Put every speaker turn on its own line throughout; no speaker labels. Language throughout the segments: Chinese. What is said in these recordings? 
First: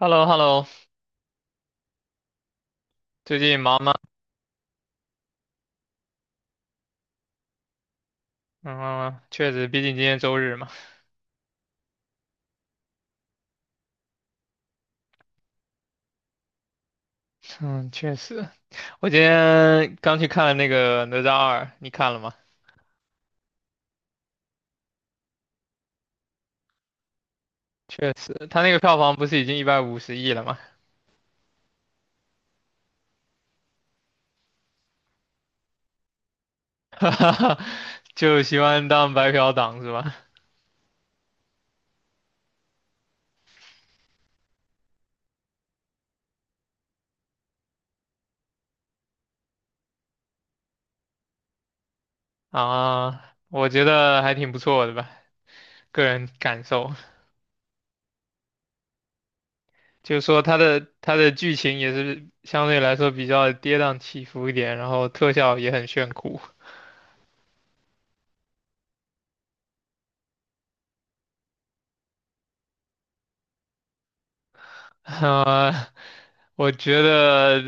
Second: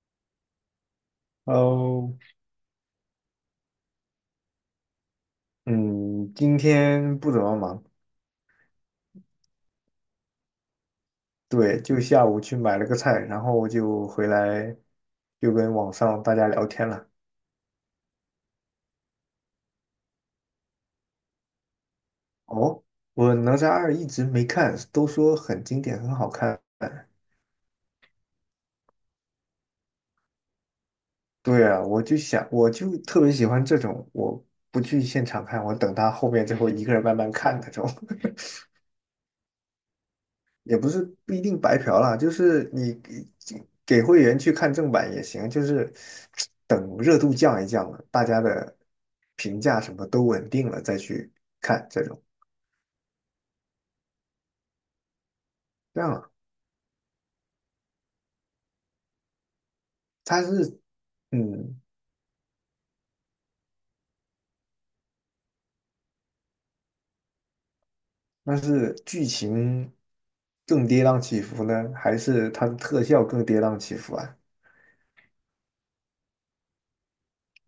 h e l l o h e l l o
哦。
最近忙吗？
嗯，今天不怎么忙。
嗯，确实，毕竟今天周日嘛。
对，就下午去买了个菜，然后就回来就跟网上大家聊天了。
嗯，确实，我今天刚去看了那个《哪吒二》，你看了吗？
哦，我哪吒二一直没看，都说很经典，很好看。
确实，他那个票房不是已经150亿了吗？
对啊，我就想，我就特别喜欢这种，我不去现场看，我等他后面之后一个 人
哈
慢慢
哈哈，
看那种。
就喜欢当白嫖党是吧？
也不是不一定白嫖啦，就是你给会员去看正版也行，就是 等热度降一降了，大家的评价什么都稳定了再去看这种。
啊，我觉得还挺不错的吧，
这
个
样
人
啊。
感受。就是说
它
它
是
的它的剧情
嗯，
也是相对来说比较跌宕起伏一点，然后特效也很炫酷。
那是剧情更跌宕起伏呢，还是它的特效更跌宕起伏啊？
呃，我觉得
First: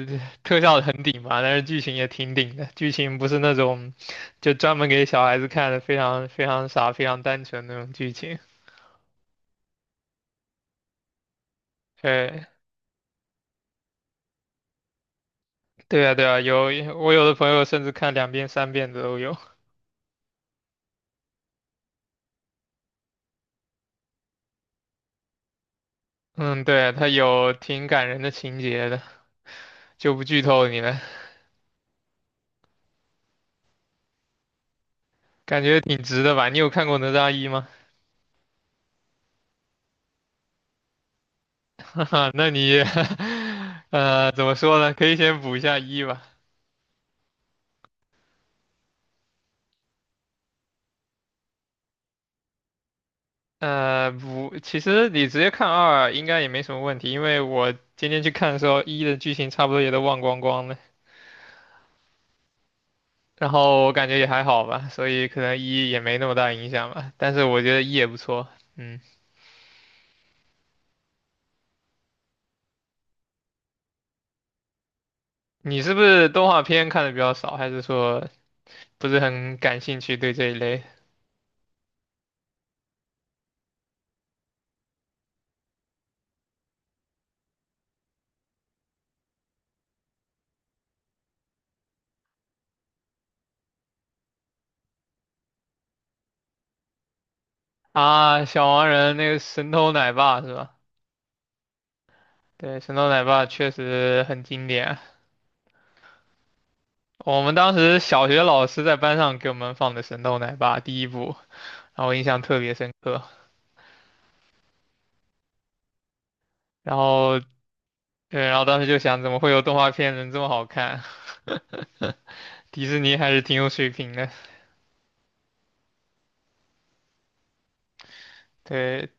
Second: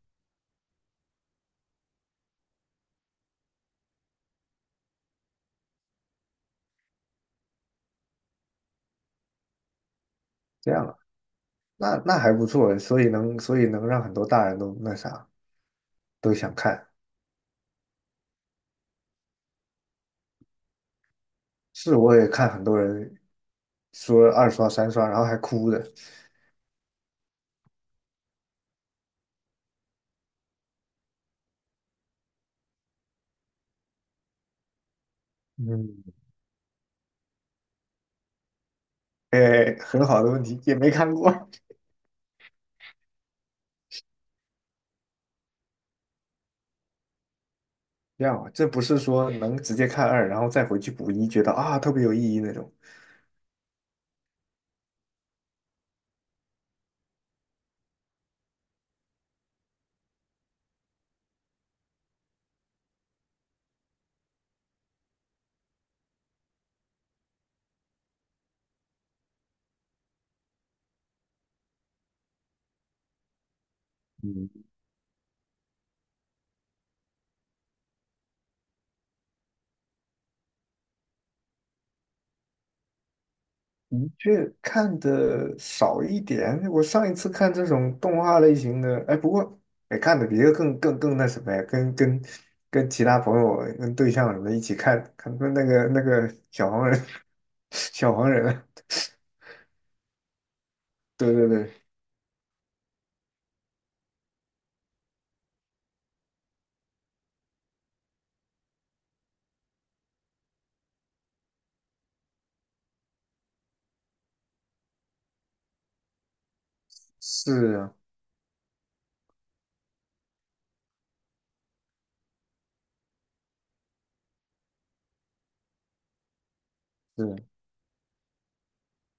特效很顶吧，但是剧情也挺顶的。剧情不是那种就专门给小孩子看的，非常非常傻、非常单纯那种剧情。
这样啊，那那还不
对，
错，所以能让很多大人都那啥
对啊，对
都
啊，
想看。
我有的朋友甚至看两遍、三遍的都有。
是，我也看很多人说二刷三刷，然后还哭的。
嗯，对，他有挺感人的情节的，就不剧透你了，感觉挺
嗯，
值的吧？你有看过《哪吒一》吗？
哎，很好的问题，也没看过。
那你，怎么说呢？可以先补一下一吧。
这样啊，这不是说能直接看二，然后再回去补一，觉得啊特别有意义那种。
不，其实你直接看二应该也没什么问题，因为我今天去看的时候，一的剧情差不多也都忘光光了，然后我感觉也还好吧，所以可能一也没那么大影响吧。但是我觉得一也不错，嗯，
嗯，
你是不是动画片看的比较少，还是说不是很感兴趣对这一类
的确看的少一点。我上一次看这种动画类型的，哎，不过哎看的比这个更那什么呀，跟其他朋友、跟对象什么的一起看，看那个小黄人，小黄
啊？
人啊。
小黄人那个神偷奶爸是吧？
对对对。
对，神偷奶爸确实很经典啊，我们当时小学老师在班上给我们放的神偷奶爸第一部，然后我印象特别深刻。然后
是啊。
对，然后当时就想，怎么会有动画片能这么好看？迪士尼还是挺有水平的。
是啊。
对，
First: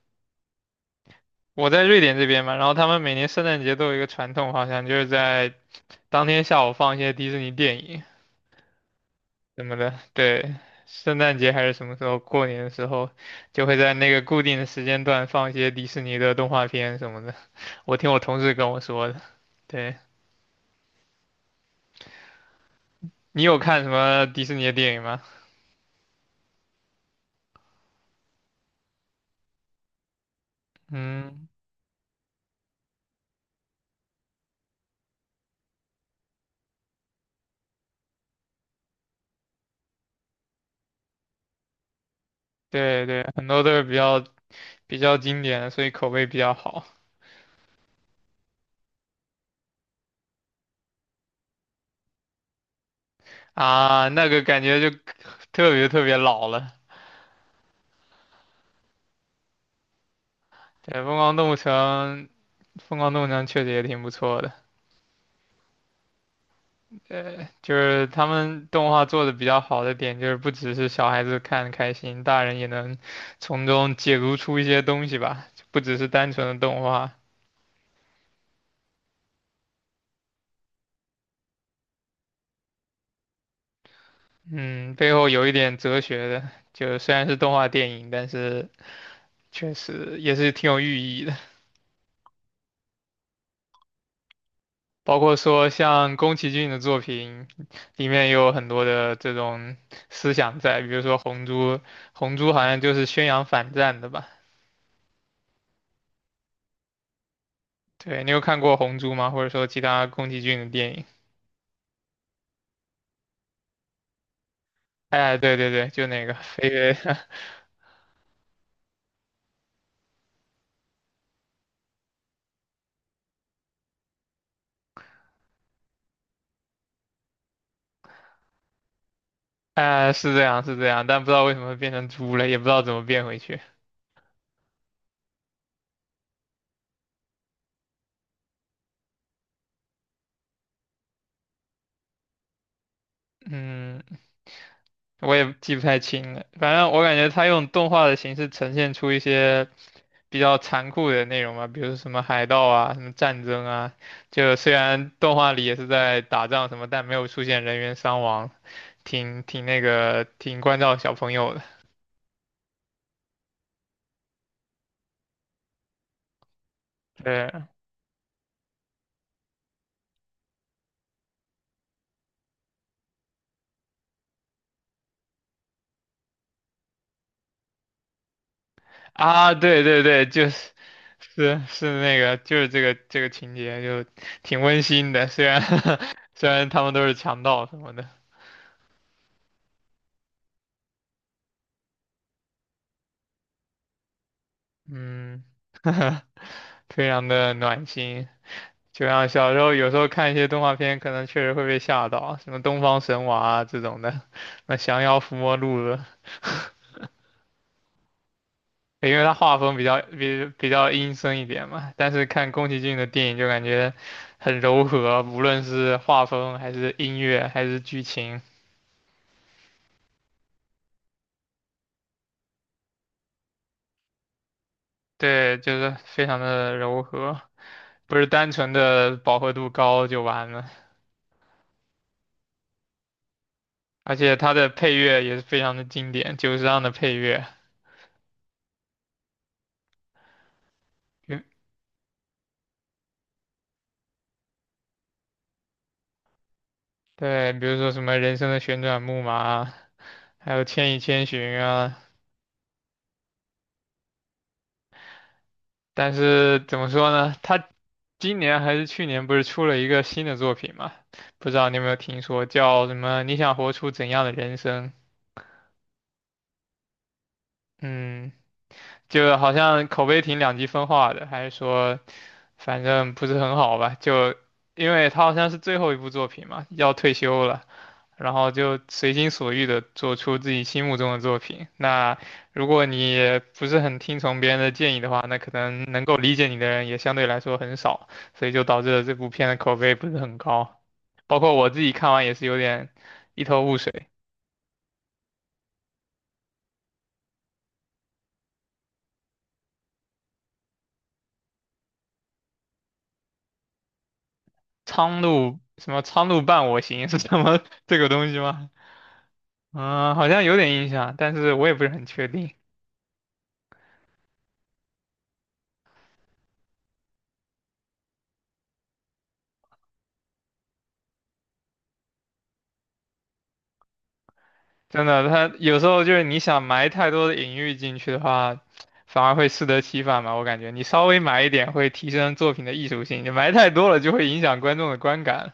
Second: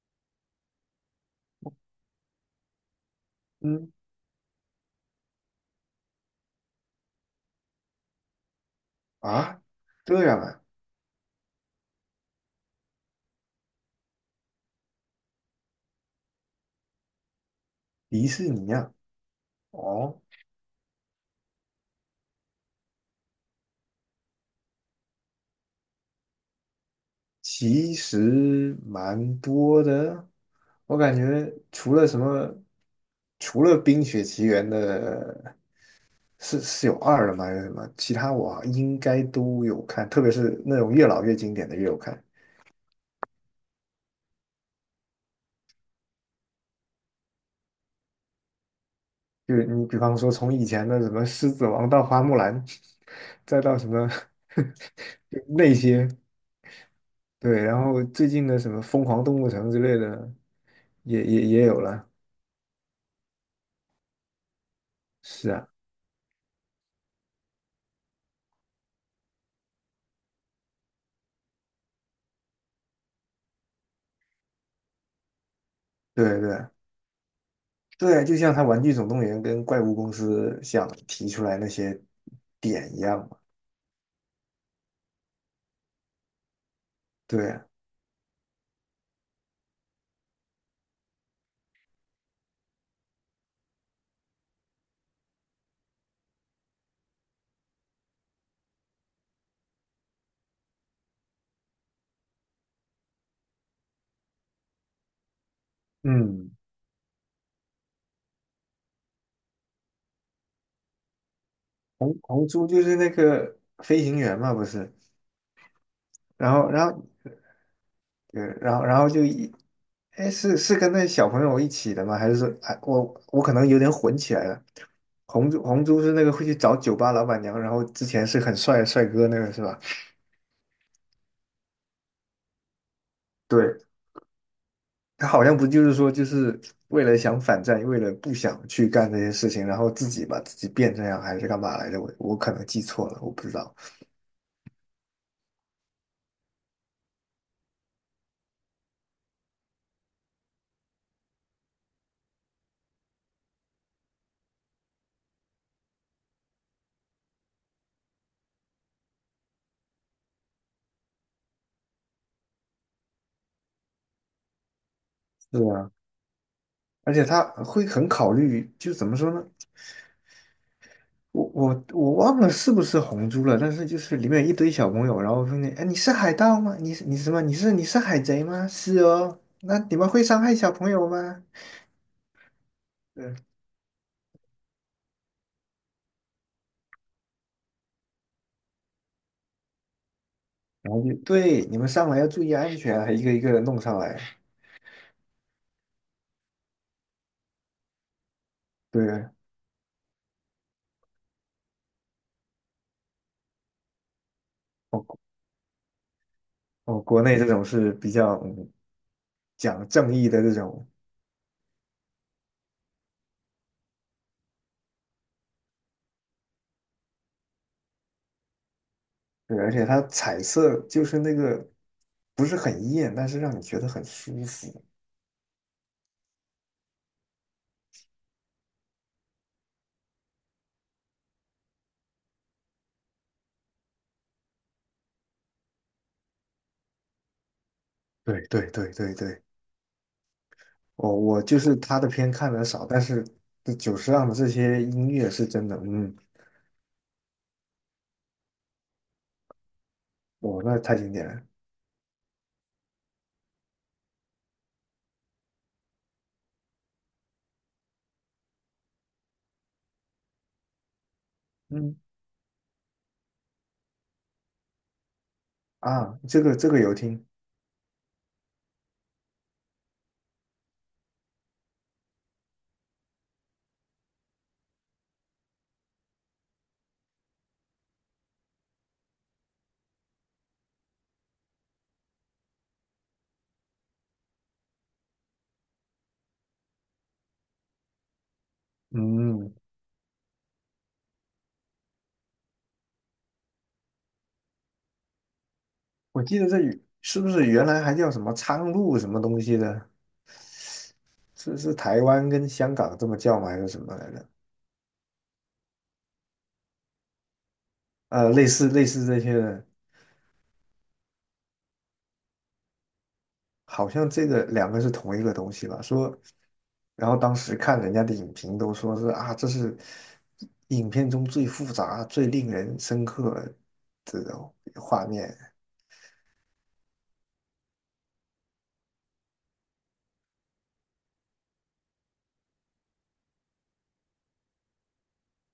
我在瑞典这边嘛，然后他们每年圣诞节都
嗯。
有一个传统，好像就是在当天下午放一些迪士尼电影
啊，
什么的。
这样
对，
啊。
圣诞节还是什么时候，过年的时候，就会在那个固定的时间段放一些迪士尼的动画片什么的。我听我
迪
同
士
事跟
尼
我
啊。
说的。对，
哦。
你有看什么迪士尼的电影吗？
其实蛮多的，我感
嗯，
觉除了什么，除了《冰雪奇缘》的，是有二了吗？还是什么？其他我应该都有看，特别是那种越老越经典的越有看。
对对，很多都是比较经典，所以口碑比较好
就是你比方说从以前的什么《狮子王》到《花木兰》，再到什
啊。
么
那个感觉就
就
特
那
别特
些。
别老了。
对，然后最近的什么《疯狂动物城》之类的，
对，《疯
也
狂
也
动物
也
城》，
有了。
《疯狂动物城》确实也挺不错的。
是啊。
就是他们动画做的比较好的点，就是不只是小孩子看开心，大人也能从中解读出一些东西吧，不只是单
对
纯的
对。
动画。
对，就像他《玩具总动员》跟怪物公司想提出来那些点一样嘛。
嗯，背后有一点哲学的，就虽然是动
对。
画电影，但是确实也是挺有寓意的。包括说像宫崎骏的作品里面也有很多的这种思想在，比如说《红猪》，《红猪》好像就是宣扬反战的吧？
嗯。
对，你有看过《红猪》吗？或者说其他宫崎骏的电影？
红猪就是那个飞行员嘛，不是？
哎，对对对，就那个
然
飞
后，然
跃，
后，对，然后，然后就一，哎，是是跟那小朋友一起的吗？还是说，哎，我可能有点混起来了。红猪是那个会去找酒吧老板娘，然后之前是很帅的帅哥那个是吧？
哎，是这样是这样，但不知道为什么变成猪了，也不知道怎么变回去。
对，他好像不就是说，就是为了想反战，为了不想去干这些事情，然后自己把自己变这样，还是干嘛来着？我可能记错了，我不知道。
嗯。我也记不太清了。反正我感觉他用动画的形式呈现出一些比较残酷的内容嘛，比如什么海盗啊、什么战争啊，就虽然动画里也是在打仗什么，但没有出现人员伤亡，挺挺那个挺关照小朋友的。
是啊，而且他
对
会很考虑，就怎么说呢？我忘了是不是红猪了，但是就是里面有一堆小朋友，然后说你，哎，你是海盗吗？你是什么？你是海贼吗？是哦，
啊，
那
对
你
对
们会
对，
伤
就
害
是
小朋友吗？
是那个就是这个
对，
情节就挺温馨的，虽然 虽然他们都是强盗什么的，
然后就对，你们上来要注意安全，还一个一个的弄上来。
嗯，非常的暖心。就
对。
像小时候有时候看一些动画片，可能确实会被吓到，什么《东方神娃》啊这种的，那《降妖伏魔录》了，
哦，国内这种是比较嗯
因为它画风比
讲
较
正义的
比
这
比
种。
较阴森一点嘛。但是看宫崎骏的电影就感觉很柔和，无论是画风还是音乐还是剧情，
对，而且它彩色就是那个不是很艳，但是让你觉得很舒服。
对，就是非常的柔和，不是单纯的饱和度高就完了。而且它的配乐也是非常的经典，久石让的配乐，
对对对对对，我
比
我就是他的片看的少，但是这久石让的这些音乐是真的，嗯，
对，比如说什么《人生的旋转木马》啊还有
我那
《千
太
与
经
千
典
寻》
了。
啊。但是怎么说呢？他今年还是去年不是出了一个新的作品嘛？不知道你有没有
嗯。
听说，叫什么？你想活出怎样的人生？
啊，这个这个有听。
嗯，就好像口碑挺两极分化的，还是说，反正不是很好吧？就因为他好像是最后一部作品嘛，要退休了，然后就随心所欲的做出自己心目中的作品。那如果你不是很听从别人的建议的话，那可能能够理解你的人也相对来说很少，所以就导致了这部片
嗯，
的口碑不是很高。包括我自己看完也是有点一头雾水。
我记得这语是不是原来还叫什么苍鹭什么东西的？是是台湾跟香港这么叫吗？还是什么来着？
苍鹭什么苍鹭伴我行 是什么 这个东
呃，
西
类
吗？
似类似这些的。
嗯，好像有点印象，但是我也不是很确定。
好像这个两个是同一个东西吧？说，然后当时看人家的影评都说是啊，这是影片中最复杂、最令人深刻的
真
画
的，
面。
他有时候就是你想埋太多的隐喻进去的话，反而会适得其反嘛。我感觉你稍微埋一点会提升作品的艺术性，你埋太多了就会影响观众的观感。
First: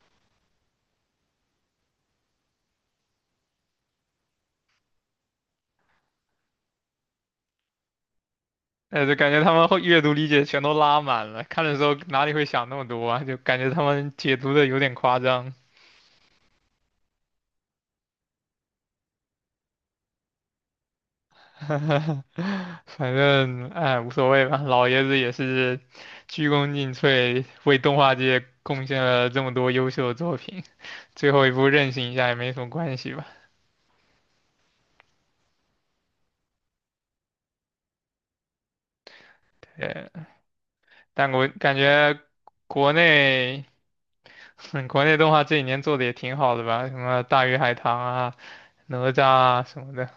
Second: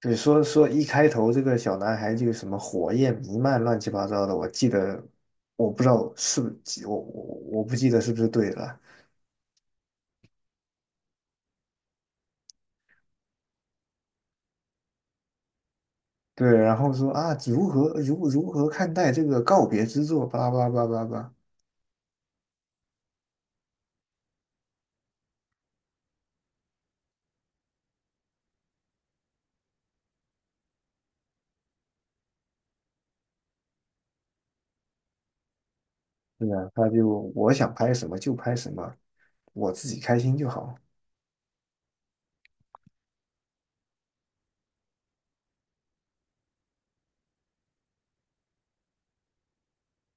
对，说说一开头这个小男孩就什么火焰弥漫、乱七八糟的，我记得，我不知道是不是我我不记得是不是对了。
就感觉他们会阅读理解全都拉满了，看的时候哪里会想那么多啊？就感觉他们解读的有点夸张。
对，然后说啊，如何如何看待这个告别之作？巴拉巴拉巴拉巴拉。
反正哎，无所谓吧，老爷子也是鞠躬尽瘁，为动画界贡献了这么多优秀的作品，最后一部任性一下也没什么关系吧。
是啊，他就我想拍什么就拍什么，我自己开
对，
心就好。
但我感觉国内，国内动画这几年做的也挺好的吧，什么《大鱼海棠》啊、《哪吒》啊什么的，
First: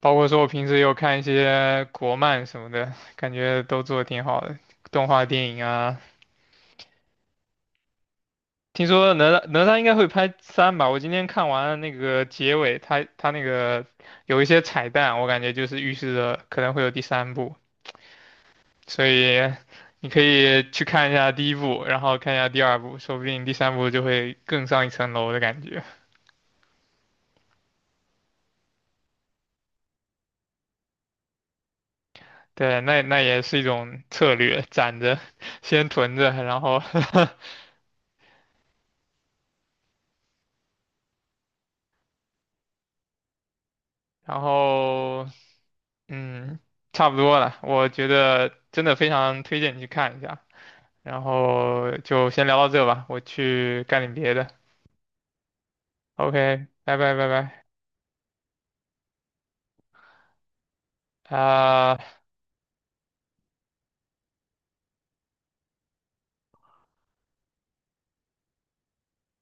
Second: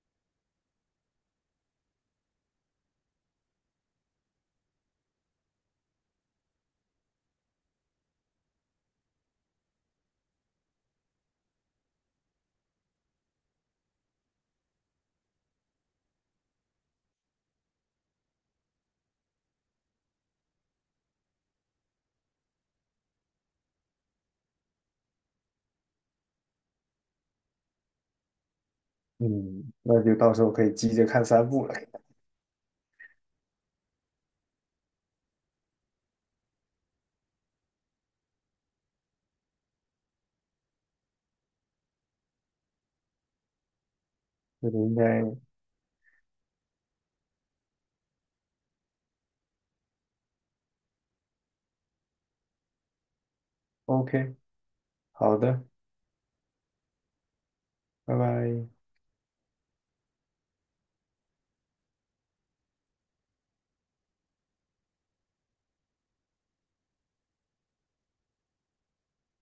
包括说我平时也有看一些国漫什么的，感觉都做的挺好的，动画电影啊。听说哪吒应该会拍三吧？我今天看完那个结尾，他那个有一些彩蛋，我感觉就是预示着可能会有第三部。所以你可以去看一下第一部，然后看一下第二部，说不定第三部就会更上一层楼的感觉。
嗯，那就到时候可以急着看三部了。
对，那也是一种策略，攒着，先囤着，然后 然
这个应该
后嗯，差不多了。我觉得真的非常推荐你去看一下。然后就先聊到这吧，我去干点别
OK。
的。
好的，
OK，拜拜拜拜
拜拜。
啊。